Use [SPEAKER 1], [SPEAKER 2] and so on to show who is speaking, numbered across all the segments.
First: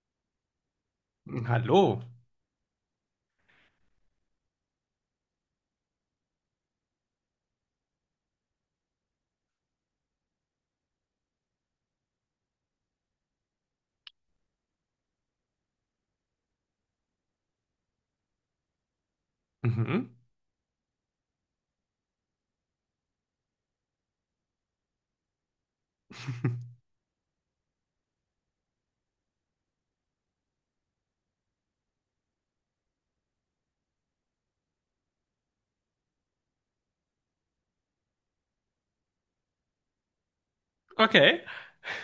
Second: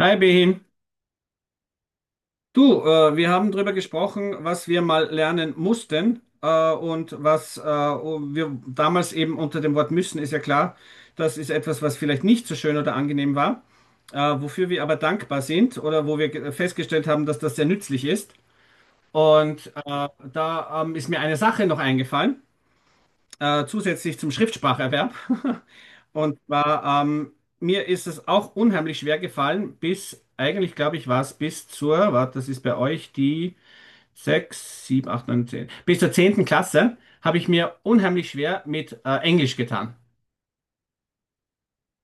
[SPEAKER 1] Hi Behin,
[SPEAKER 2] Mhm. Hallo.
[SPEAKER 1] du, wir haben drüber gesprochen, was wir mal lernen mussten und was wir damals eben unter dem Wort müssen, ist ja klar, das ist etwas, was vielleicht nicht so schön oder angenehm war, wofür wir aber dankbar sind oder wo wir festgestellt haben, dass das sehr nützlich ist. Und
[SPEAKER 2] Mhm.
[SPEAKER 1] da ist mir eine Sache noch eingefallen, zusätzlich zum Schriftspracherwerb. Und war, mir ist es auch unheimlich schwer gefallen, bis, eigentlich glaube ich, war es bis zur, warte, das ist bei euch die 6, 7, 8, 9, 10. Bis zur zehnten Klasse habe ich mir unheimlich schwer mit Englisch getan.
[SPEAKER 2] Okay.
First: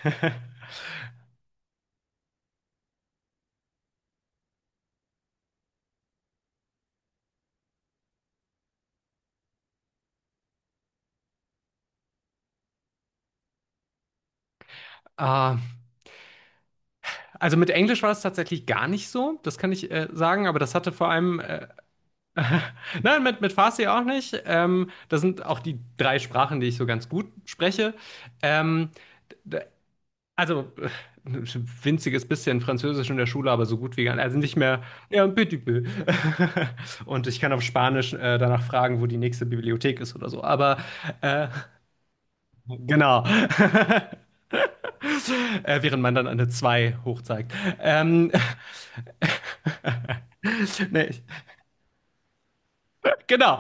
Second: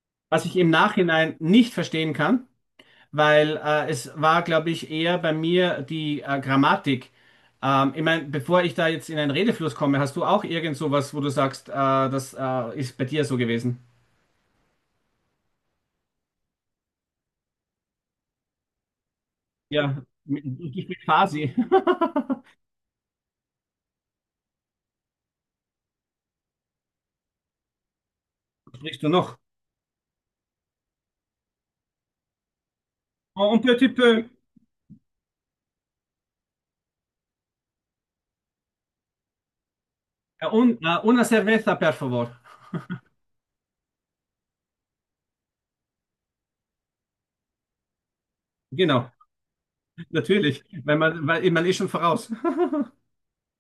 [SPEAKER 1] Was ich im Nachhinein nicht verstehen kann, weil es war, glaube ich, eher bei mir die Grammatik. Ich meine, bevor ich da jetzt in einen Redefluss komme, hast du auch irgend sowas, wo du sagst, das ist bei dir so gewesen?
[SPEAKER 2] Ah, also mit Englisch war es tatsächlich gar nicht so, das kann ich
[SPEAKER 1] Ja,
[SPEAKER 2] sagen, aber das
[SPEAKER 1] ich
[SPEAKER 2] hatte
[SPEAKER 1] bin
[SPEAKER 2] vor allem,
[SPEAKER 1] quasi.
[SPEAKER 2] nein, mit Farsi auch nicht. Das sind auch die drei Sprachen, die ich so ganz gut spreche. Ähm,
[SPEAKER 1] Riechst du noch?
[SPEAKER 2] d- also ein winziges bisschen Französisch in der
[SPEAKER 1] Oh,
[SPEAKER 2] Schule,
[SPEAKER 1] und
[SPEAKER 2] aber so
[SPEAKER 1] petit
[SPEAKER 2] gut wie gar
[SPEAKER 1] peu.
[SPEAKER 2] nicht. Also nicht mehr, ja, un petit peu. Und ich kann auf Spanisch danach fragen, wo die nächste Bibliothek ist oder so.
[SPEAKER 1] Un,
[SPEAKER 2] Aber
[SPEAKER 1] una
[SPEAKER 2] äh,
[SPEAKER 1] cerveza, per favor.
[SPEAKER 2] genau. Während man dann eine Zwei hochzeigt. Ähm,
[SPEAKER 1] Genau, natürlich. Wenn
[SPEAKER 2] nee, ich,
[SPEAKER 1] man, weil man ist schon voraus.
[SPEAKER 2] genau.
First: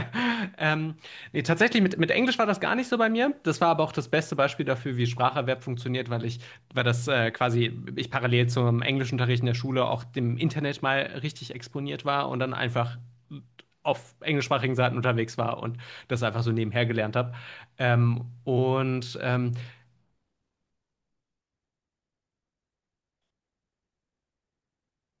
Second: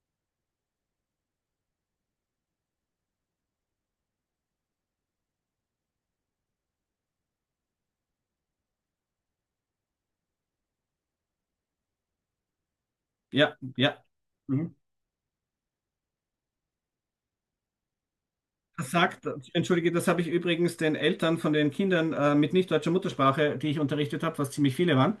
[SPEAKER 2] ähm, nee, tatsächlich, mit Englisch war das gar nicht so bei mir. Das war aber auch das beste Beispiel dafür, wie Spracherwerb funktioniert, weil das ich parallel zum Englischunterricht in der Schule auch dem Internet mal richtig exponiert war und dann einfach
[SPEAKER 1] Ja, ja.
[SPEAKER 2] auf
[SPEAKER 1] Mhm.
[SPEAKER 2] englischsprachigen Seiten unterwegs war und das einfach so nebenher gelernt habe. Ähm,
[SPEAKER 1] Das
[SPEAKER 2] und
[SPEAKER 1] sagt,
[SPEAKER 2] ähm,
[SPEAKER 1] entschuldige, das habe ich übrigens den Eltern von den Kindern mit nicht deutscher Muttersprache, die ich unterrichtet habe, was ziemlich viele waren,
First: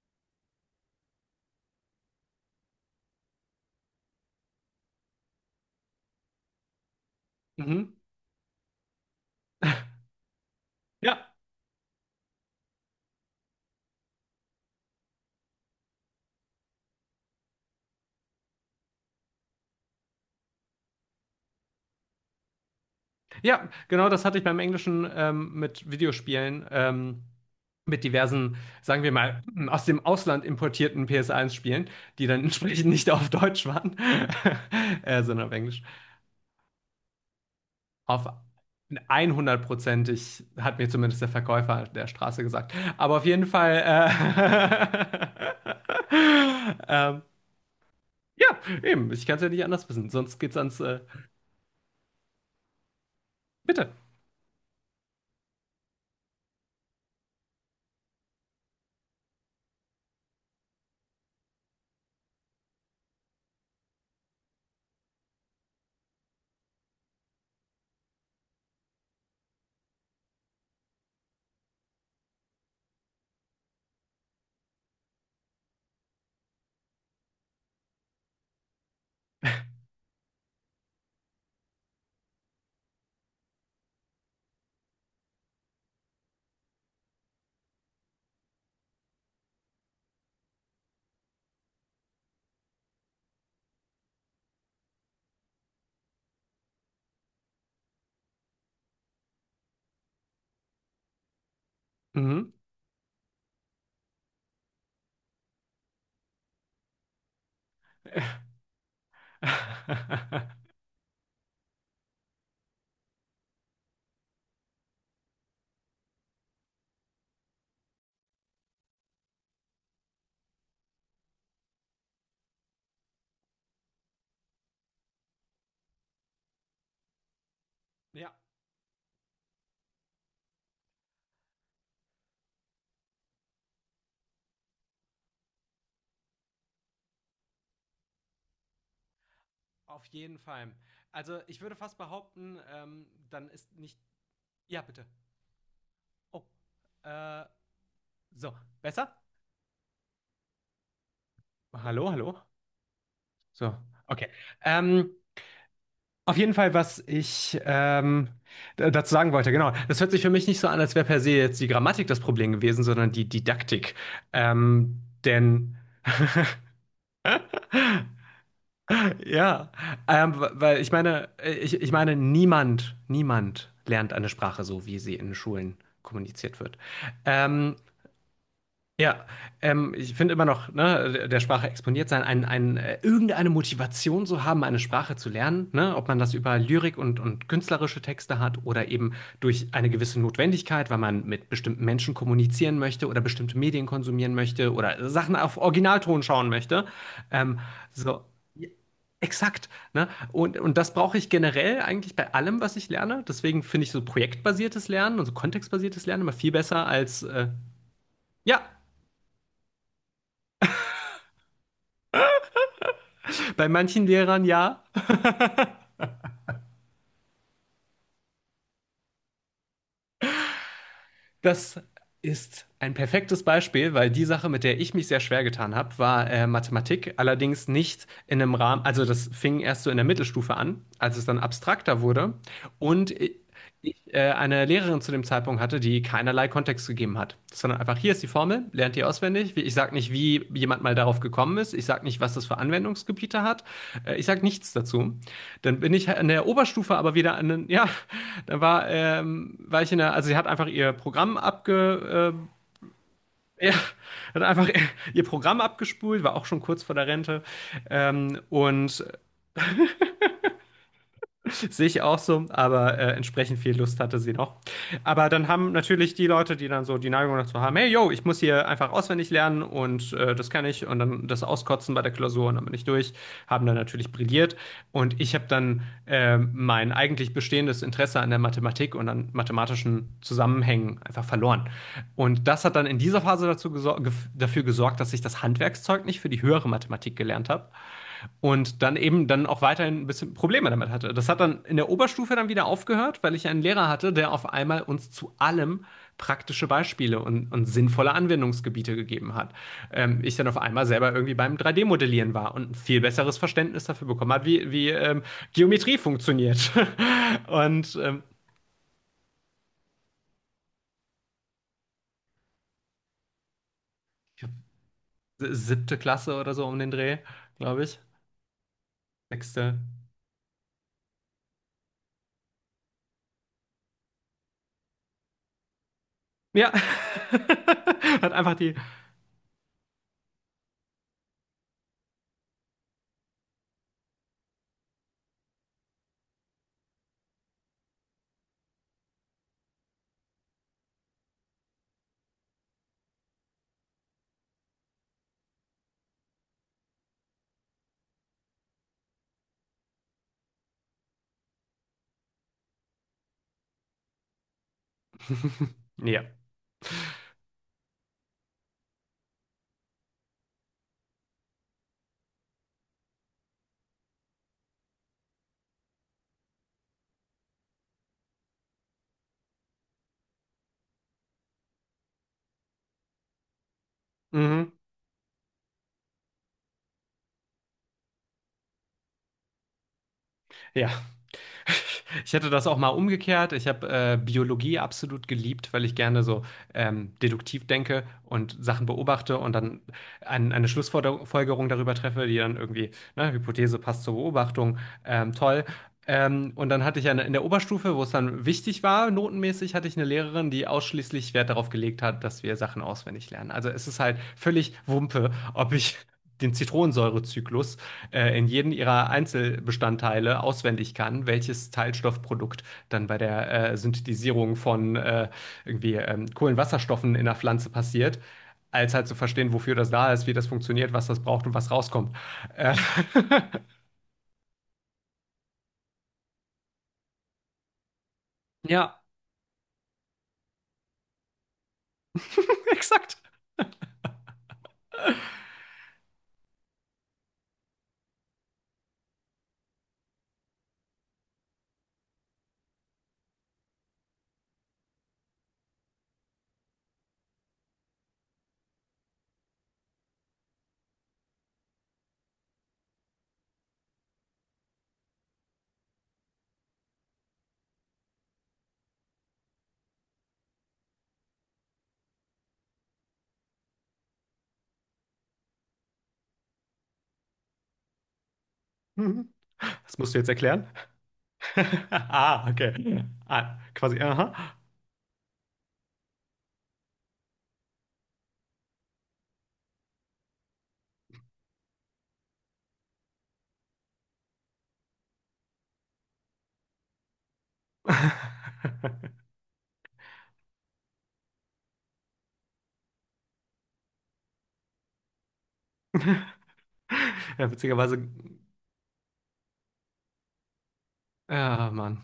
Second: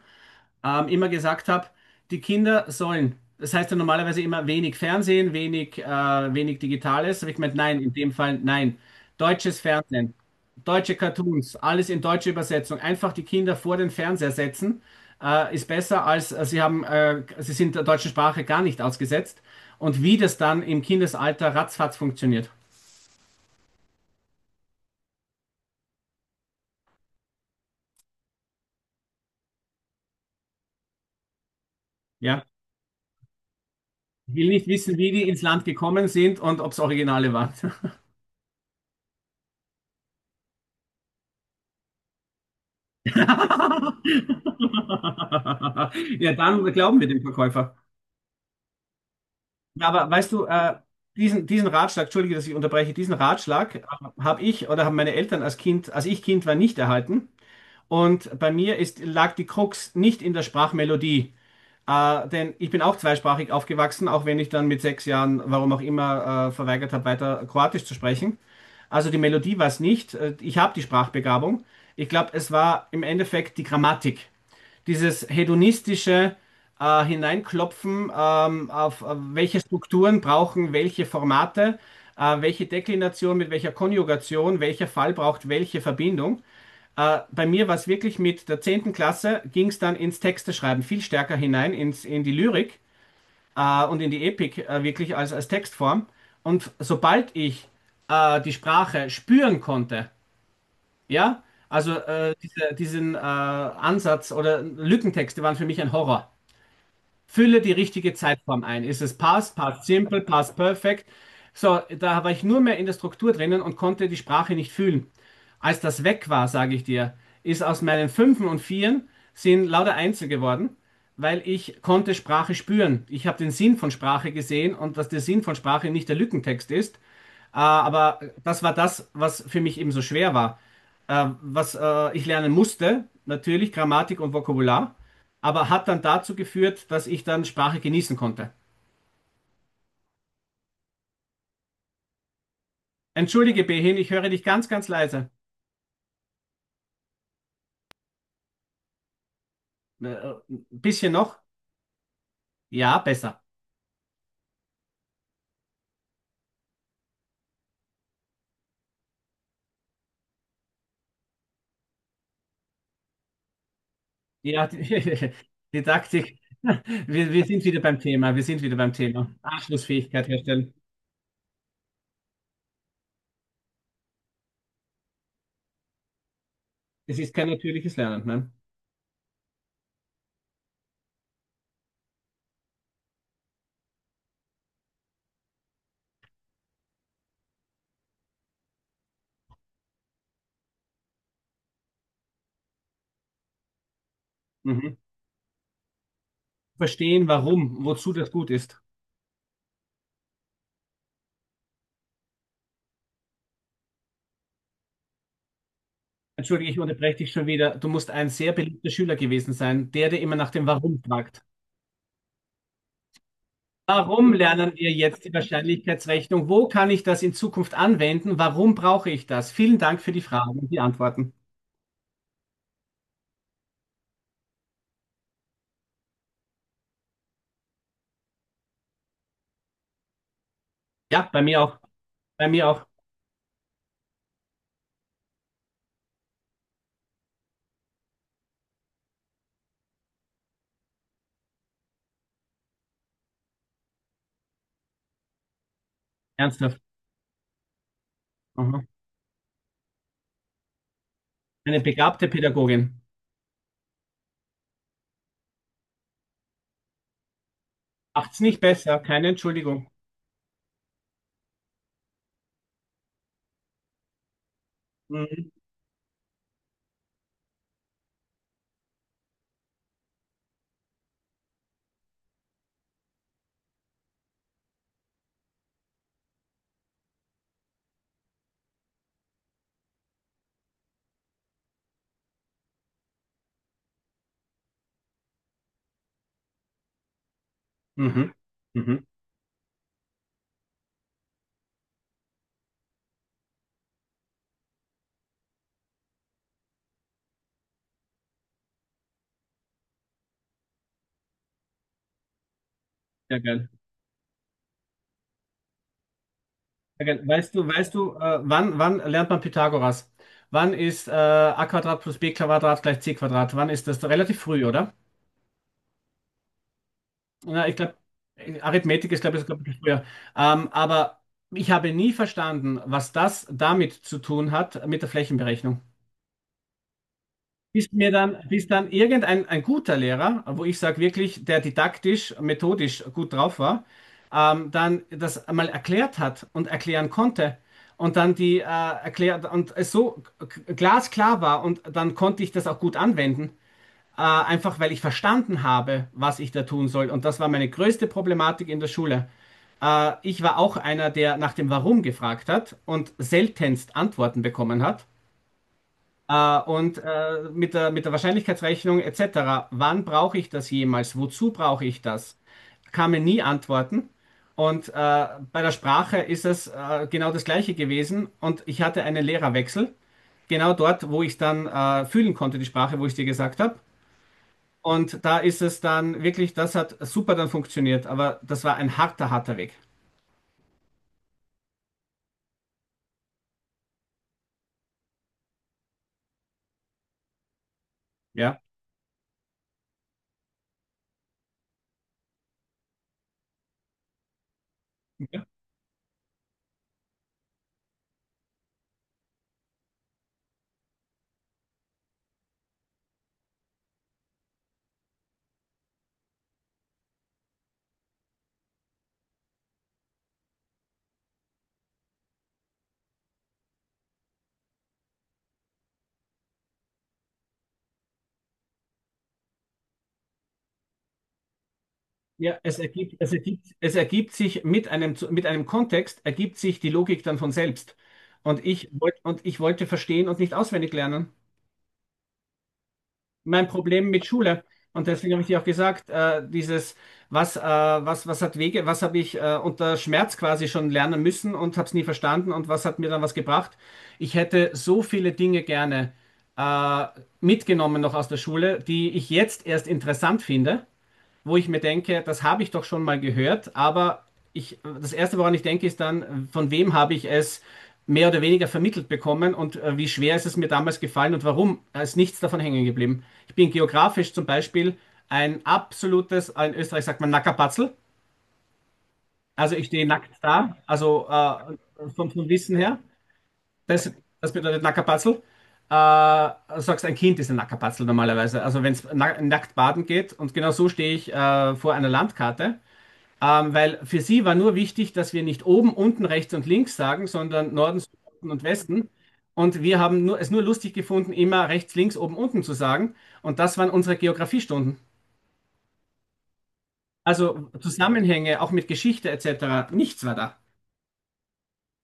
[SPEAKER 1] immer gesagt habe, die Kinder sollen, das heißt ja normalerweise immer wenig Fernsehen, wenig, wenig Digitales, habe ich gemeint, nein, in
[SPEAKER 2] mhm.
[SPEAKER 1] dem Fall nein. Deutsches Fernsehen, deutsche
[SPEAKER 2] Ja,
[SPEAKER 1] Cartoons, alles in deutsche Übersetzung, einfach die Kinder vor den Fernseher setzen, ist besser als sie haben, sie sind der deutschen Sprache gar nicht ausgesetzt. Und wie das dann im Kindesalter ratzfatz funktioniert.
[SPEAKER 2] ja, genau das hatte ich beim Englischen mit Videospielen, mit diversen, sagen wir mal, aus dem Ausland importierten PS1-Spielen, die dann
[SPEAKER 1] Ja.
[SPEAKER 2] entsprechend nicht auf Deutsch waren,
[SPEAKER 1] Ich will nicht wissen, wie die ins
[SPEAKER 2] sondern auf
[SPEAKER 1] Land
[SPEAKER 2] Englisch.
[SPEAKER 1] gekommen sind und ob es Originale waren.
[SPEAKER 2] Auf 100%ig hat mir zumindest der Verkäufer an der Straße gesagt. Aber auf jeden Fall,
[SPEAKER 1] Ja, dann glauben wir dem
[SPEAKER 2] ähm,
[SPEAKER 1] Verkäufer.
[SPEAKER 2] ja, eben, ich kann es ja nicht
[SPEAKER 1] Ja,
[SPEAKER 2] anders
[SPEAKER 1] aber
[SPEAKER 2] wissen,
[SPEAKER 1] weißt
[SPEAKER 2] sonst
[SPEAKER 1] du,
[SPEAKER 2] geht's ans,
[SPEAKER 1] diesen Ratschlag, entschuldige, dass ich unterbreche, diesen Ratschlag
[SPEAKER 2] bitte.
[SPEAKER 1] habe ich oder haben meine Eltern als Kind, als ich Kind war, nicht erhalten. Und bei mir ist, lag die Krux nicht in der Sprachmelodie. Denn ich bin auch zweisprachig aufgewachsen, auch wenn ich dann mit sechs Jahren, warum auch immer, verweigert habe, weiter Kroatisch zu sprechen. Also die Melodie war es nicht. Ich habe die Sprachbegabung. Ich glaube, es war im Endeffekt die Grammatik, dieses hedonistische Hineinklopfen, auf welche Strukturen brauchen welche Formate, welche Deklination mit welcher Konjugation, welcher Fall braucht welche Verbindung. Bei mir war es wirklich mit der zehnten Klasse, ging es dann ins Texteschreiben viel stärker hinein, in die Lyrik und in die Epik, wirklich als Textform. Und sobald ich die Sprache spüren konnte, ja, also
[SPEAKER 2] Mhm.
[SPEAKER 1] diesen Ansatz oder Lückentexte waren für mich ein Horror. Fülle die richtige Zeitform ein. Ist es past, past simple, past perfect? So, da war ich nur mehr in der Struktur drinnen und konnte die Sprache nicht fühlen. Als das weg war, sage ich dir, ist aus meinen Fünfen und Vieren sind lauter Einsen geworden, weil ich konnte Sprache spüren. Ich habe den Sinn von Sprache gesehen und dass der Sinn von Sprache nicht der Lückentext ist, aber
[SPEAKER 2] Ja.
[SPEAKER 1] das war das, was für mich eben so schwer war. Was ich lernen musste, natürlich Grammatik und Vokabular, aber hat dann dazu geführt, dass ich dann Sprache genießen konnte.
[SPEAKER 2] Auf jeden Fall. Also ich würde fast behaupten, dann
[SPEAKER 1] Entschuldige,
[SPEAKER 2] ist
[SPEAKER 1] Behin,
[SPEAKER 2] nicht.
[SPEAKER 1] ich höre dich ganz,
[SPEAKER 2] Ja,
[SPEAKER 1] ganz
[SPEAKER 2] bitte.
[SPEAKER 1] leise.
[SPEAKER 2] Oh. Äh, so, besser?
[SPEAKER 1] Ein bisschen noch?
[SPEAKER 2] Hallo, hallo.
[SPEAKER 1] Ja, besser.
[SPEAKER 2] So, okay. Ähm, auf jeden Fall, was ich dazu sagen wollte, genau. Das hört sich für mich nicht so an, als wäre per se jetzt die Grammatik das Problem gewesen, sondern die Didaktik.
[SPEAKER 1] Ja, die,
[SPEAKER 2] Denn
[SPEAKER 1] Didaktik. Wir sind wieder beim Thema. Wir sind wieder beim Thema.
[SPEAKER 2] ja,
[SPEAKER 1] Anschlussfähigkeit herstellen.
[SPEAKER 2] weil ich meine, ich meine, niemand lernt eine Sprache so, wie sie in Schulen kommuniziert wird.
[SPEAKER 1] Es ist kein
[SPEAKER 2] Ähm,
[SPEAKER 1] natürliches Lernen, ne?
[SPEAKER 2] Ja, ich finde immer noch, ne, der Sprache exponiert sein, ein, irgendeine Motivation zu haben, eine Sprache zu lernen, ne, ob man das über Lyrik und künstlerische Texte hat oder eben durch eine gewisse Notwendigkeit, weil man mit bestimmten Menschen kommunizieren möchte oder bestimmte Medien konsumieren möchte
[SPEAKER 1] Mhm.
[SPEAKER 2] oder Sachen auf Originalton schauen möchte.
[SPEAKER 1] Verstehen,
[SPEAKER 2] Ähm,
[SPEAKER 1] warum, wozu
[SPEAKER 2] so,
[SPEAKER 1] das gut
[SPEAKER 2] ja,
[SPEAKER 1] ist.
[SPEAKER 2] exakt, ne? Und das brauche ich generell eigentlich bei allem, was ich lerne. Deswegen finde ich so projektbasiertes Lernen und so kontextbasiertes Lernen immer viel
[SPEAKER 1] Entschuldige, ich
[SPEAKER 2] besser
[SPEAKER 1] unterbreche
[SPEAKER 2] als,
[SPEAKER 1] dich schon wieder. Du musst ein sehr
[SPEAKER 2] ja,
[SPEAKER 1] beliebter Schüler gewesen sein, der dir immer nach dem Warum fragt.
[SPEAKER 2] bei manchen
[SPEAKER 1] Warum
[SPEAKER 2] Lehrern
[SPEAKER 1] lernen
[SPEAKER 2] ja.
[SPEAKER 1] wir jetzt die Wahrscheinlichkeitsrechnung? Wo kann ich das in Zukunft anwenden? Warum brauche ich das? Vielen Dank für die Fragen und die Antworten.
[SPEAKER 2] Das ist ein perfektes Beispiel, weil die Sache, mit der ich mich sehr schwer getan habe, war Mathematik. Allerdings nicht in einem Rahmen, also das fing erst so in der Mittelstufe an, als es
[SPEAKER 1] Ja,
[SPEAKER 2] dann
[SPEAKER 1] bei mir auch.
[SPEAKER 2] abstrakter wurde.
[SPEAKER 1] Bei mir auch.
[SPEAKER 2] Und ich eine Lehrerin zu dem Zeitpunkt hatte, die keinerlei Kontext gegeben hat, sondern einfach hier ist die Formel, lernt die auswendig. Ich sage nicht, wie jemand mal darauf gekommen ist. Ich sage nicht, was das für Anwendungsgebiete hat. Ich sage nichts dazu. Dann bin ich in der
[SPEAKER 1] Ernsthaft.
[SPEAKER 2] Oberstufe aber wieder an den, ja,
[SPEAKER 1] Aha.
[SPEAKER 2] war ich in der, also sie hat einfach ihr Programm
[SPEAKER 1] Eine begabte
[SPEAKER 2] abge,
[SPEAKER 1] Pädagogin.
[SPEAKER 2] ja, hat einfach ihr Programm abgespult, war auch schon kurz vor der Rente,
[SPEAKER 1] Macht's
[SPEAKER 2] ähm,
[SPEAKER 1] nicht besser.
[SPEAKER 2] und
[SPEAKER 1] Keine Entschuldigung.
[SPEAKER 2] Sehe ich auch so, aber entsprechend viel Lust hatte sie noch. Aber dann
[SPEAKER 1] Mhm.
[SPEAKER 2] haben natürlich die Leute, die dann so die Neigung dazu haben, hey, yo, ich muss hier einfach auswendig lernen und das kann ich und dann das auskotzen bei der Klausur und dann bin ich durch, haben dann natürlich brilliert und ich habe dann mein eigentlich bestehendes Interesse an der Mathematik und an mathematischen Zusammenhängen einfach verloren. Und das hat dann in dieser Phase dafür gesorgt, dass ich das Handwerkszeug nicht für die höhere Mathematik gelernt habe.
[SPEAKER 1] Mhm.
[SPEAKER 2] Und dann
[SPEAKER 1] Mhm.
[SPEAKER 2] eben dann auch weiterhin ein bisschen Probleme damit hatte. Das hat dann in der Oberstufe dann wieder aufgehört, weil ich einen Lehrer hatte, der auf einmal uns zu allem praktische Beispiele und sinnvolle Anwendungsgebiete gegeben hat. Ich dann auf einmal selber irgendwie beim 3D-Modellieren war und ein viel besseres
[SPEAKER 1] Sehr geil.
[SPEAKER 2] Verständnis dafür bekommen hat, wie Geometrie funktioniert.
[SPEAKER 1] Sehr geil. Weißt
[SPEAKER 2] Und
[SPEAKER 1] du, wann, wann lernt man Pythagoras? Wann ist a Quadrat plus b Quadrat gleich c Quadrat? Wann ist das? Relativ früh, oder?
[SPEAKER 2] siebte Klasse oder so um den Dreh,
[SPEAKER 1] Na, ich
[SPEAKER 2] glaube
[SPEAKER 1] glaube,
[SPEAKER 2] ich.
[SPEAKER 1] Arithmetik ist, glaube ich, sogar ein
[SPEAKER 2] Sechste.
[SPEAKER 1] bisschen früher. Aber ich habe nie verstanden, was das damit zu tun hat, mit der Flächenberechnung.
[SPEAKER 2] Ja.
[SPEAKER 1] Bis mir
[SPEAKER 2] Hat
[SPEAKER 1] dann,
[SPEAKER 2] einfach
[SPEAKER 1] bis
[SPEAKER 2] die.
[SPEAKER 1] dann irgendein ein guter Lehrer, wo ich sage wirklich, der didaktisch, methodisch gut drauf war, dann das einmal erklärt hat und erklären konnte. Und dann die erklärt und es so glasklar war und dann konnte ich das auch gut anwenden, einfach weil ich verstanden habe, was ich da tun soll. Und das war meine größte Problematik in der Schule. Ich war auch einer, der nach dem Warum gefragt hat und seltenst Antworten bekommen hat.
[SPEAKER 2] Ja.
[SPEAKER 1] Mit der Wahrscheinlichkeitsrechnung etc. Wann brauche ich das jemals? Wozu brauche ich das? Kamen nie Antworten. Und bei der Sprache ist es genau das Gleiche gewesen. Und ich hatte einen Lehrerwechsel, genau dort, wo ich dann fühlen konnte, die Sprache, wo ich dir gesagt habe.
[SPEAKER 2] Mhm.
[SPEAKER 1] Und da ist es dann wirklich, das hat super dann funktioniert, aber das war ein harter, harter Weg.
[SPEAKER 2] Ja. Ich hätte das auch mal umgekehrt. Ich habe Biologie absolut geliebt, weil ich gerne so deduktiv denke und
[SPEAKER 1] Ja.
[SPEAKER 2] Sachen beobachte und dann eine Schlussfolgerung darüber treffe, die dann irgendwie, ne, Hypothese passt zur Beobachtung,
[SPEAKER 1] Ja,
[SPEAKER 2] toll. Und dann hatte ich eine, in der Oberstufe, wo es dann wichtig war, notenmäßig, hatte ich eine Lehrerin, die ausschließlich Wert darauf gelegt hat, dass wir Sachen auswendig lernen. Also es ist halt völlig Wumpe, ob ich den Zitronensäurezyklus in jedem ihrer Einzelbestandteile auswendig kann, welches Teilstoffprodukt dann bei der Synthetisierung von Kohlenwasserstoffen in der Pflanze passiert, als halt zu verstehen, wofür das da ist, wie das funktioniert, was das braucht und was rauskommt.
[SPEAKER 1] ja,
[SPEAKER 2] Äh,
[SPEAKER 1] es ergibt sich mit einem, mit einem Kontext, ergibt sich die Logik dann von selbst.
[SPEAKER 2] ja,
[SPEAKER 1] Und ich wollte verstehen und nicht auswendig lernen.
[SPEAKER 2] exakt.
[SPEAKER 1] Mein Problem mit Schule. Und deswegen habe ich dir auch gesagt, dieses, was, was hat Wege, was habe ich unter Schmerz quasi schon lernen müssen und habe es nie verstanden und was hat mir dann was gebracht? Ich hätte so viele Dinge gerne äh, mitgenommen noch aus der Schule, die ich jetzt erst interessant finde, wo ich mir denke, das habe ich doch schon mal gehört, aber ich, das Erste, woran ich denke, ist dann, von wem habe ich es mehr oder weniger vermittelt bekommen und wie schwer ist es mir damals gefallen und warum ist nichts davon hängen geblieben. Ich bin geografisch zum Beispiel ein absolutes, in Österreich sagt man Nackerpatzel,
[SPEAKER 2] Mhm.
[SPEAKER 1] also ich
[SPEAKER 2] Das
[SPEAKER 1] stehe
[SPEAKER 2] musst du jetzt
[SPEAKER 1] nackt
[SPEAKER 2] erklären.
[SPEAKER 1] da, also vom, vom
[SPEAKER 2] Ah,
[SPEAKER 1] Wissen her,
[SPEAKER 2] okay. Ah, quasi,
[SPEAKER 1] das,
[SPEAKER 2] aha.
[SPEAKER 1] das bedeutet Nackerpatzel. Äh, du sagst, ein Kind ist ein Nackerpatzel normalerweise. Also wenn es na nackt baden geht und genau so stehe ich vor einer Landkarte. Weil für sie war nur wichtig, dass wir nicht oben, unten, rechts und links sagen, sondern Norden, Süden und Westen. Und wir haben nur, es nur lustig gefunden, immer rechts, links, oben, unten zu sagen. Und das waren unsere Geografiestunden.
[SPEAKER 2] Ja,
[SPEAKER 1] Also
[SPEAKER 2] witzigerweise,
[SPEAKER 1] Zusammenhänge, auch mit Geschichte etc. Nichts war da.
[SPEAKER 2] ah, Mann.